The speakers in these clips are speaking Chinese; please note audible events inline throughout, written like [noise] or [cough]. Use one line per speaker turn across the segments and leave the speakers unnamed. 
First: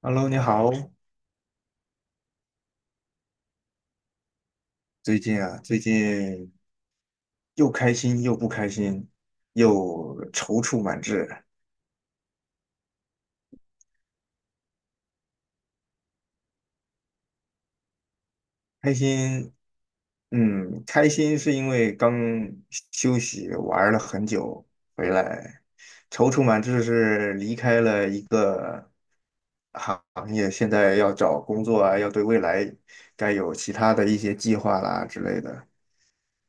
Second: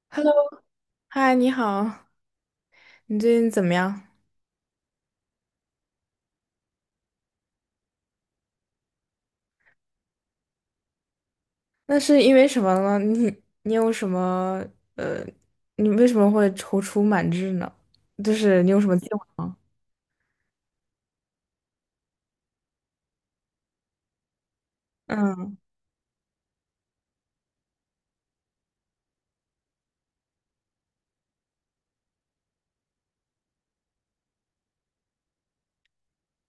Hello，
Hello，
你好。
嗨，你好，你最近怎么样？
最近又开心又不开心，又踌躇满志。
那是因为什么呢？你有什么呃，你为什么会踌躇满志呢？就是你有什
开
么计划
心，
吗？
开心是因为刚休息玩了很久回
嗯，
来，踌躇满志是离开了一个行业，现在要找工作啊，要对未来该有其他的一些计划啦之类的。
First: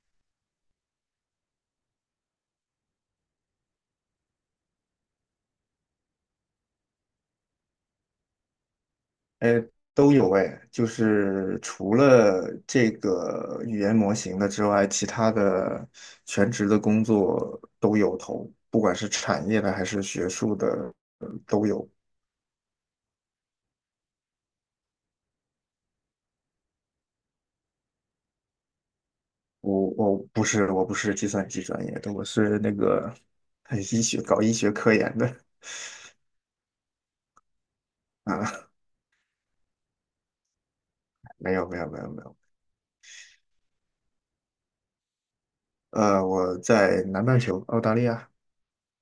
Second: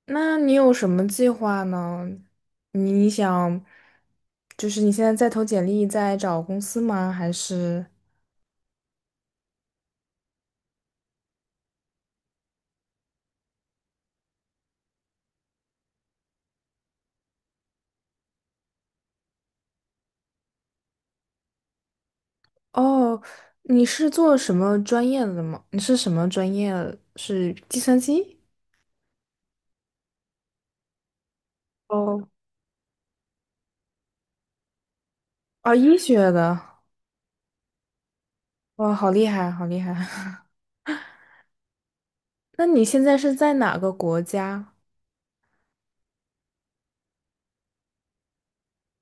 那你有什么计划呢？你想，就是你现在在投简历，在找公司吗？还是
都有哎，就是除了这个语言模型的之外，其他的全职的工作都有投，不管是产业的还是学术的都有。
哦，你是做什么专业的吗？你是什么专业？是计算机？
我不是计算机专业的，我
哦，
是那个 [laughs] 搞医学科研的
啊，医学的，
啊，
哇，好厉害，好厉害。
没有没有没有没有，
那你现在是在哪个国家？
我在南半球澳大利亚。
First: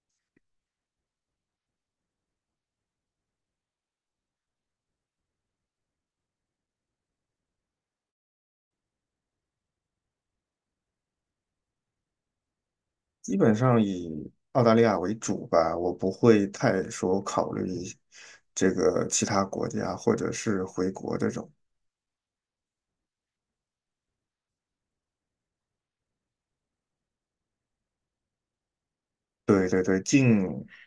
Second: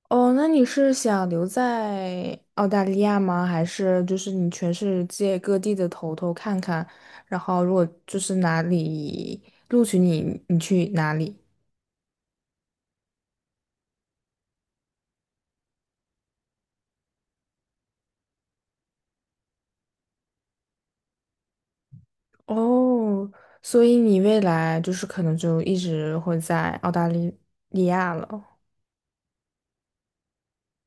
哦，那你是想留在澳大利亚吗？还是就是你全世界各地的头看看，然后如果就是哪里录取你，你去哪里？
基本上以澳大利亚为主吧，我不会太说考虑这个其他国家或者是回国这种。
哦，所以你未来就是可能就一直会在澳大利利亚了。
对对对，近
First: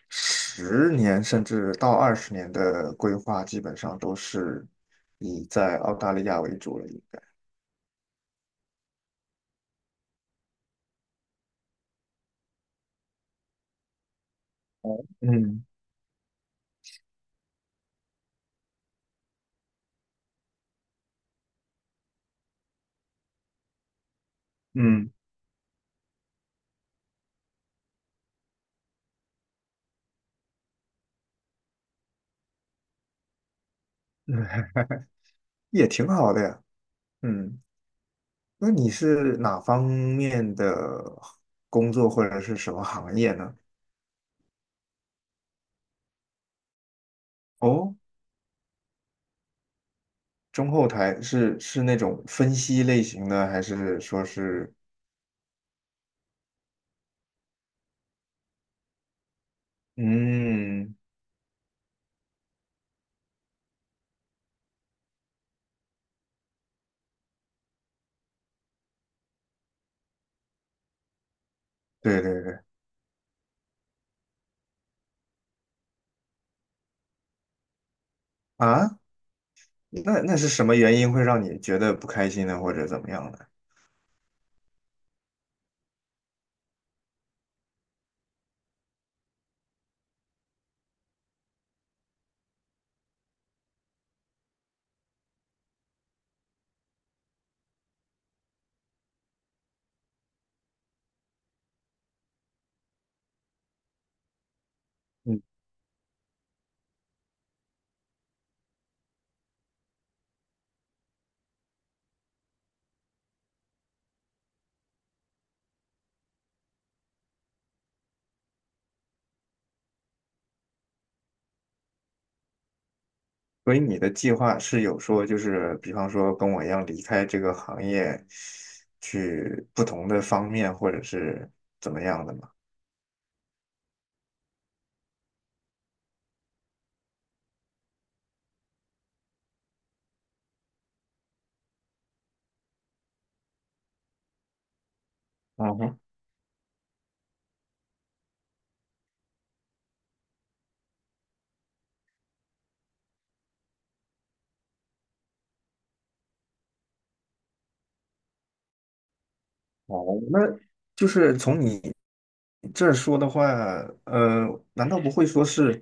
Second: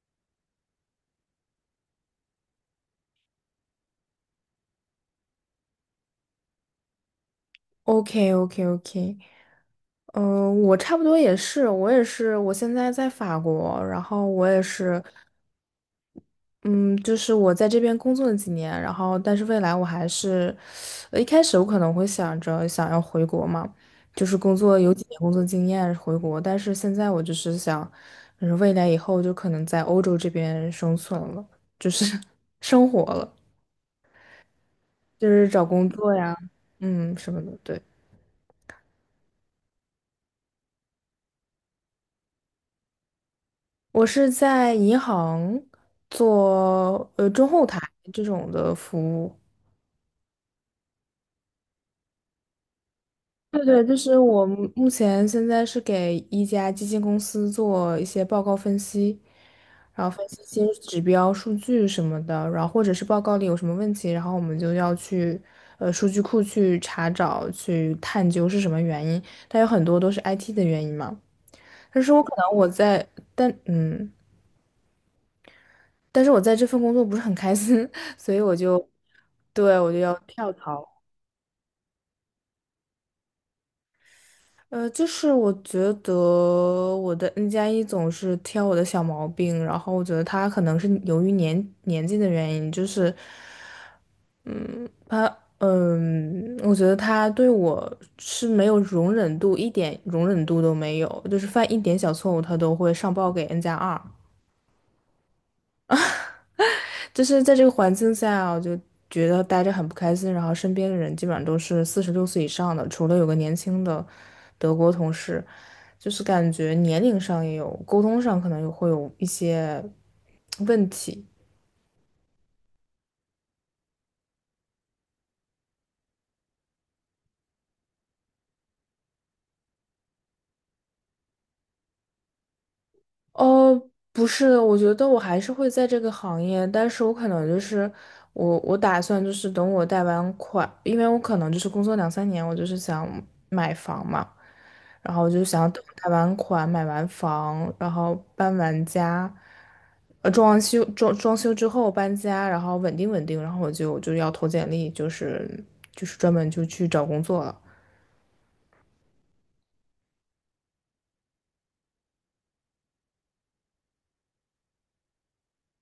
十年甚至到20年的规划，基本上都是以在澳大利亚为主了，应该。
o k o k o k 嗯，我差不多也是，我也是，我现在在法国，然后我也是，
哦，嗯
嗯，就是我在这边工作了几年，然后但是未来我还是，一开始我可能会想着想要回国嘛，就是工作有几
嗯，
年工作经验回国，但是现在我就是想，就是未来以后就可能在欧洲这边生存了，就是 [laughs] 生活了，
[laughs] 嗯
就是找
也
工
挺
作
好
呀，
的呀。
嗯，什么的。
嗯，
对，
那你是哪方面的工作或者是什么行业呢？
我是在银行做中后台
哦，
这种的服务。
中后台是那种分析类型的，还
对对，就
是
是
说
我目
是
目前现在是给一家基金公司做一些报告分析，然后分析一些
嗯，
指标、数据什么的，然后或者是报告里有什么问题，然后我们就要去数据库去查找、去探究是什么原因。但有很多都是 IT 的原因嘛。但是
对
我可
对
能
对
我在，但嗯，但是我在这份工作不是很开心，[laughs] 所以我就
啊？那是
跳
什么
槽。
原因会让你觉得不开心呢，或者怎么样的？
就是我觉得我的 N 加一总是挑我的小毛病，然后我觉得他可能是由于年纪的原因，就是，嗯，他，我觉得他对我是没有容忍度，一点容忍度都没有，就是犯一点小错误他都会上报给 N 加二。
嗯，
就是在这个环境下啊我就觉得待着很不开心。然后身边的人基本上都是46岁以上的，除了有个年轻的德国同事，就是感觉年龄上也有，沟通上可能也会有一些问题。
所以你的计划是有说，就是比方说跟我一样离开这个行业，去不同的方面，或者是怎么样的吗？
哦，不是的，我觉得我还是会在这个行业，但是我可能就是我打算就是等我贷完款，因为我可能就是工作两三年，我就是想买房嘛，然后我就想
嗯
等
哼。
贷完款、买完房，然后搬完家，装完修装修之后搬家，然后稳定稳定，然后我就要投简历，就是专门就去找工作了。
哦，那就是从你这儿说的话，呃，难道不会说是，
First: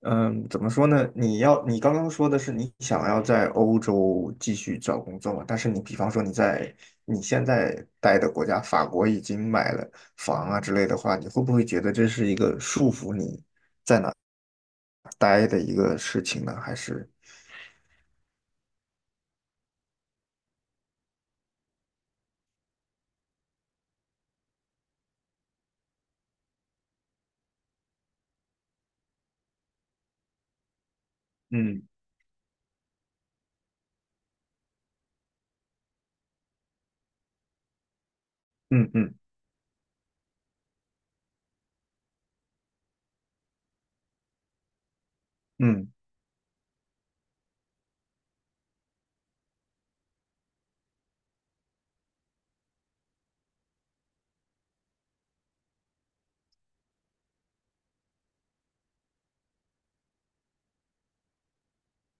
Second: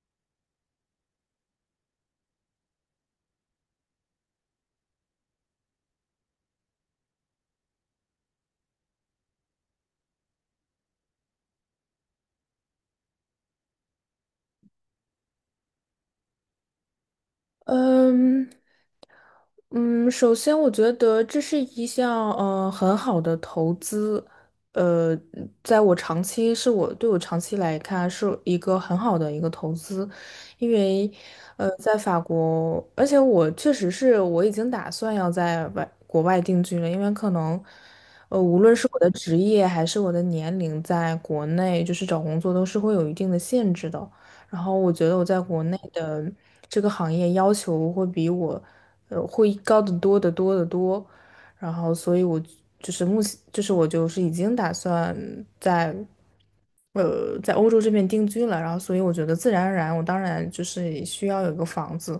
怎么说呢？你刚刚说的是你想要在欧洲继续找工作嘛？但是你比方说你现在待的国家法国已经买了房啊之类的话，你会不会觉得这是一个束缚你待的一个事情呢？还是
嗯，嗯，首先我觉得这是一项很好的投资，呃，在我长期是我对我长期来看是一个很好的一个投资，因为
嗯
在法国，而且我确实是我已经打算要在国外定居了，因为可能无论是
嗯
我的
嗯
职业还是我的年龄，在国内就是找工作都是会有一定的限制的。然后我觉得我在国内
嗯
的这个行业要求会比我，会高得多得多得多。然后，所以我就是目前，就是我就是已经打算在，在欧洲这边定居了。然后，所以我觉得自然而然，我当然就是需要有个房子，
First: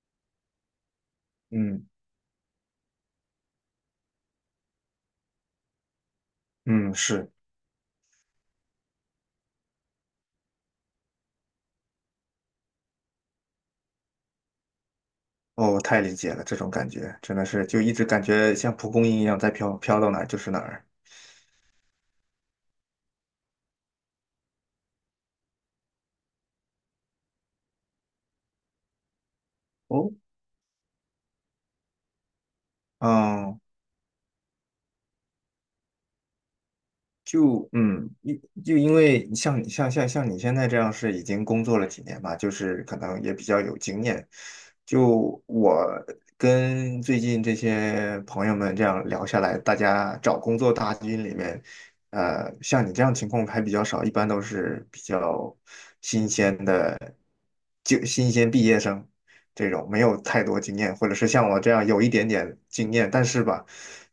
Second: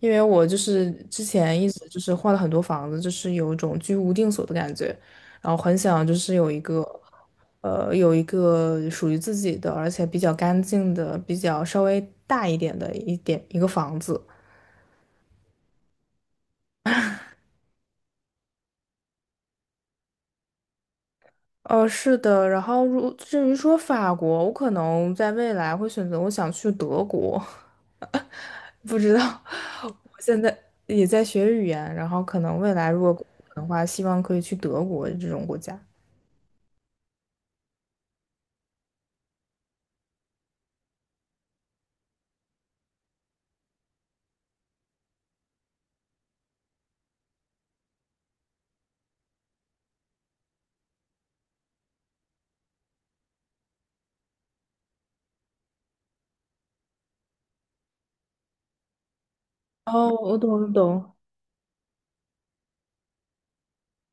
因为我就是之前一直
嗯
就是换了很多房子，就是有一种居无定所的感觉。然后很想就是有一个，
嗯，是。
呃，有一个属于自己的，而且比较干净的，比较稍微大一点的一个房子。
哦，我太理解了，这种感觉真的是就一直感觉像蒲公英一样在飘，飘到哪儿就是哪儿。
是的。然后至于说法国，我可能在未来会选择我想去德国，[laughs] 不知道。我
哦，
现在也在学语言，然后可能未来如果可
嗯，
能的话，希望可以去德国这种国家。
就嗯，因就因为像你现在这样是已经工作了几年嘛，就是可能也比较有经验。就我跟最近这些朋友们这样聊下来，大家找工作大军里面，像你这样情况还比较少，一般都是比较新鲜的，就新鲜毕业生。这种没
哦，
有
我
太
懂，
多
我
经验，或
懂。
者是像我这样有一点点经验，但是吧，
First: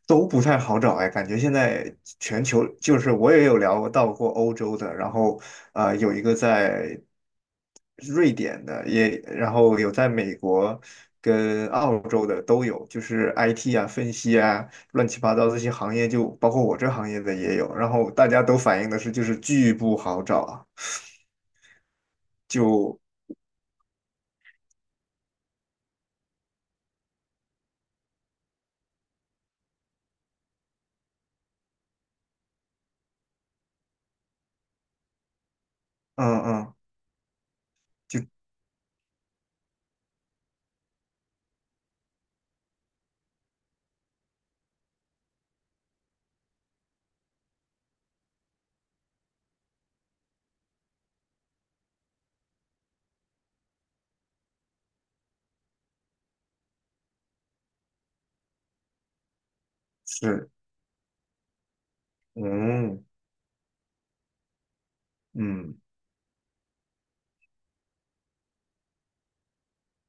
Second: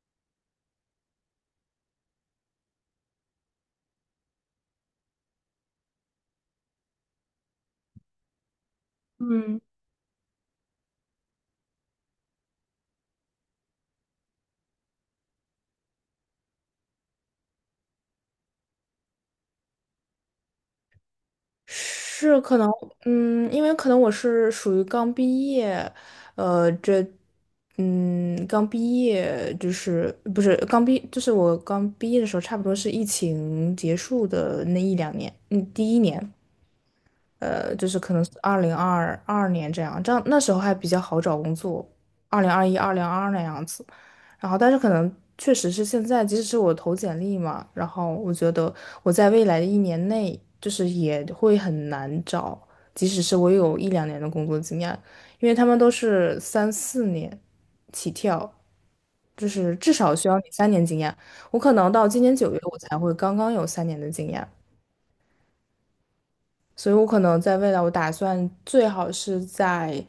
都不太好找哎。感觉现在全球就是我也有聊到过欧洲的，然后有一个在瑞典的，也然
嗯。
后有在美国跟澳洲的都有，就是 IT 啊、分析啊、乱七八糟这些行业就，包括我这行业的也有，然后大家都反映的是就是巨不好找啊。
是可能，
就
因为可能我是属于刚毕业，这，刚毕业就是不是刚毕，就是我刚毕业的时候，差不多是疫情结束的那一两年，第一
嗯
年。
嗯
就是可
就
能2022年这样那时候还比较好找工作，2021、二零二二那样子。然后，但是可能确实是现在，即使是我投简历嘛，然后我觉得我在未来的一年内，就是也会很难找，即使是我有一两年的工作经验，因为他们都是三四年起跳，就是至少需要你
是
3年经验。我可能到今年9月，我才
嗯
会刚刚有三年的经验，
嗯。
所以我可能在未来，我打算最好是在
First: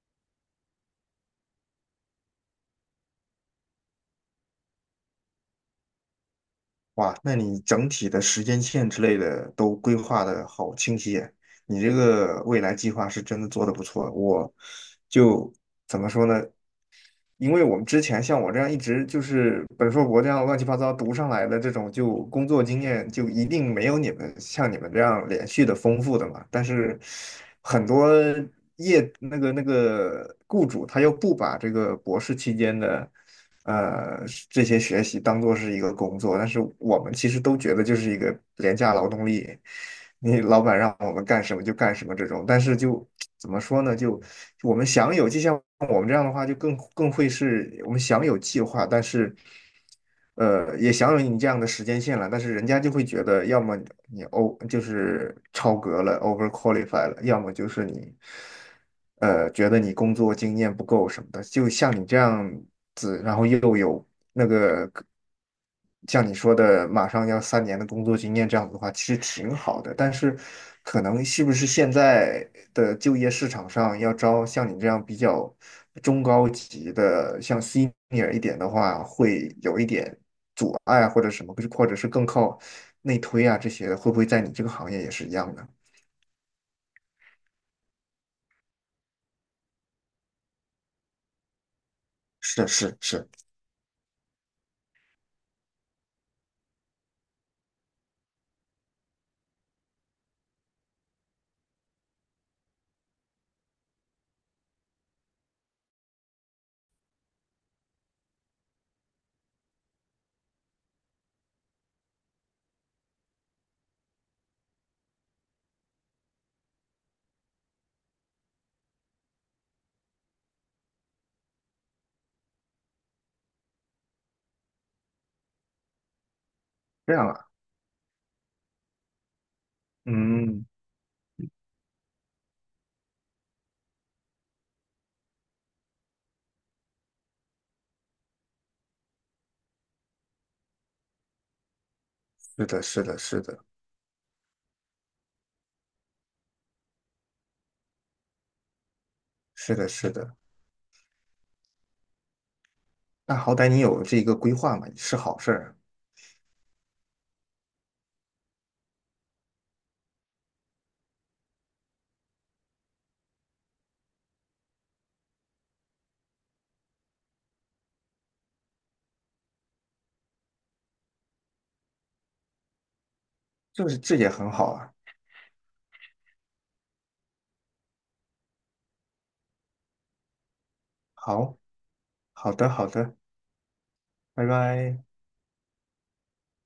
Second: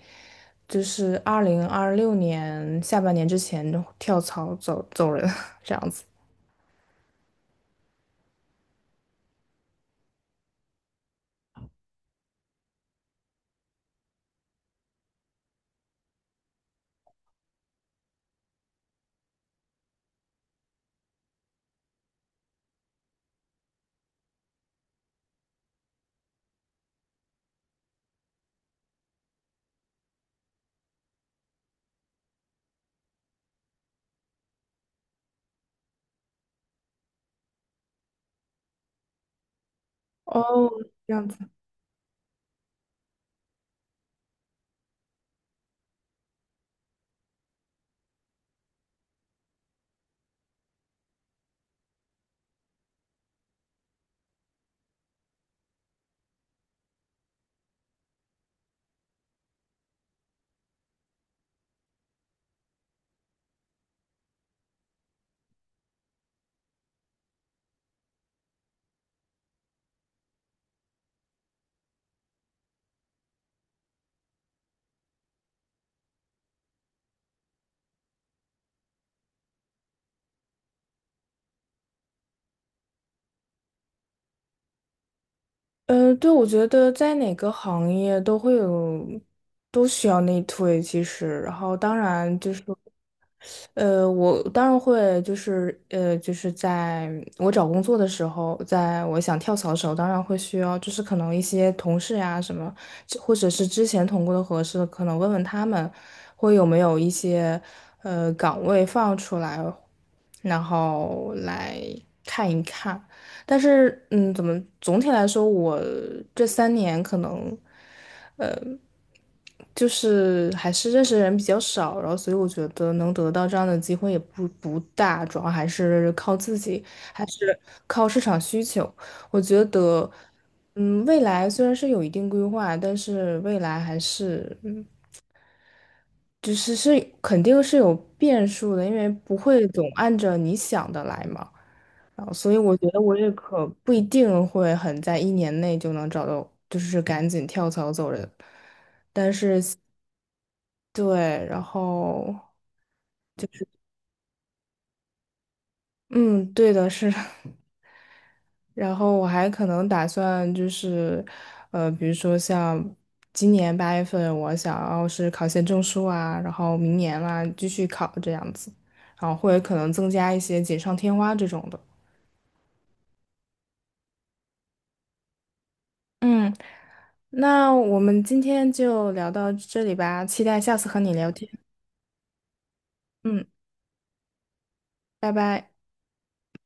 就是2026年下半年之前就跳槽走人 [laughs]，这样子。
哇，那你整体的时间线之类的都规划的好清晰耶。你这个未来计划是真的做的不错。我就怎么说呢？因为我们之前像我这样一直就是本硕博这样乱七八糟读上来的这种，就工作经验就一定没有像你们这样连续的丰富的嘛。但是很多那个雇主他又不把这个博士期间的。呃这些学习当做是一个工作，但是我们其实都觉得就是一个廉价劳动力，你老
哦，
板让我
这
们
样子。
干什么就干什么这种，但是就怎么说呢？就我们享有，就像我们这样的话，就更会是我们享有计划，但是。也享有你这样的时间线了，但是人家就会觉得，要么你 就是超格了，over qualify 了，要么就是你，觉得你工作经验不够什么的，就像你这样子，然后又有那个像你说的马上要3年的工作经验这样子的话，其实挺好的。但是，可能是不是现在的就业市场上要招像你这样比较中高级的，像 senior 一点的话，会有一点阻碍或者什么，或者是更靠内推啊这些的，会不会在你这个行业也是一样的？
嗯，对，我觉得在哪个行业都会有，都需要内推，其实。然后当然就是。
是是是，
我当然会，就是就是在我找工作的时候，在我想跳槽的时候，当然会需要，就是可能一些同事呀、什么，这或者是之前同过的合适，可能问问他们，会有没有一些岗位放出来，然后来看一看。但是，怎么总体来说，我这三年可能。就是还是认识的人比较少，然后所以我觉得能得到这样的机会也不大，主要还是靠自己，
这
还
样啊，
是靠市场需求。我觉得，
嗯，
未来虽然是有一定规划，但是未来还是，就是肯定是有变数的，因为不会总按着你想的来嘛。然后，所以
是
我
的，
觉得
是
我
的，
也
是的，
可不一定会很在一年内就能找到，就是赶紧跳槽走人。
是的，是的。
对，然后，
那好歹你有这一个规划嘛，是好事儿啊，
嗯，对的，是的，[laughs] 然后我还可能打算就是，比如说像今年8月份，我想要是考些证书啊，然后明年啦、继续考这样子，然后或者可能增加一些锦上添花这种的。
这也很好啊。
嗯，那我们今天就聊到这里吧，期待下次和你聊天。
好，好的，好的，
嗯，
拜拜。
拜拜。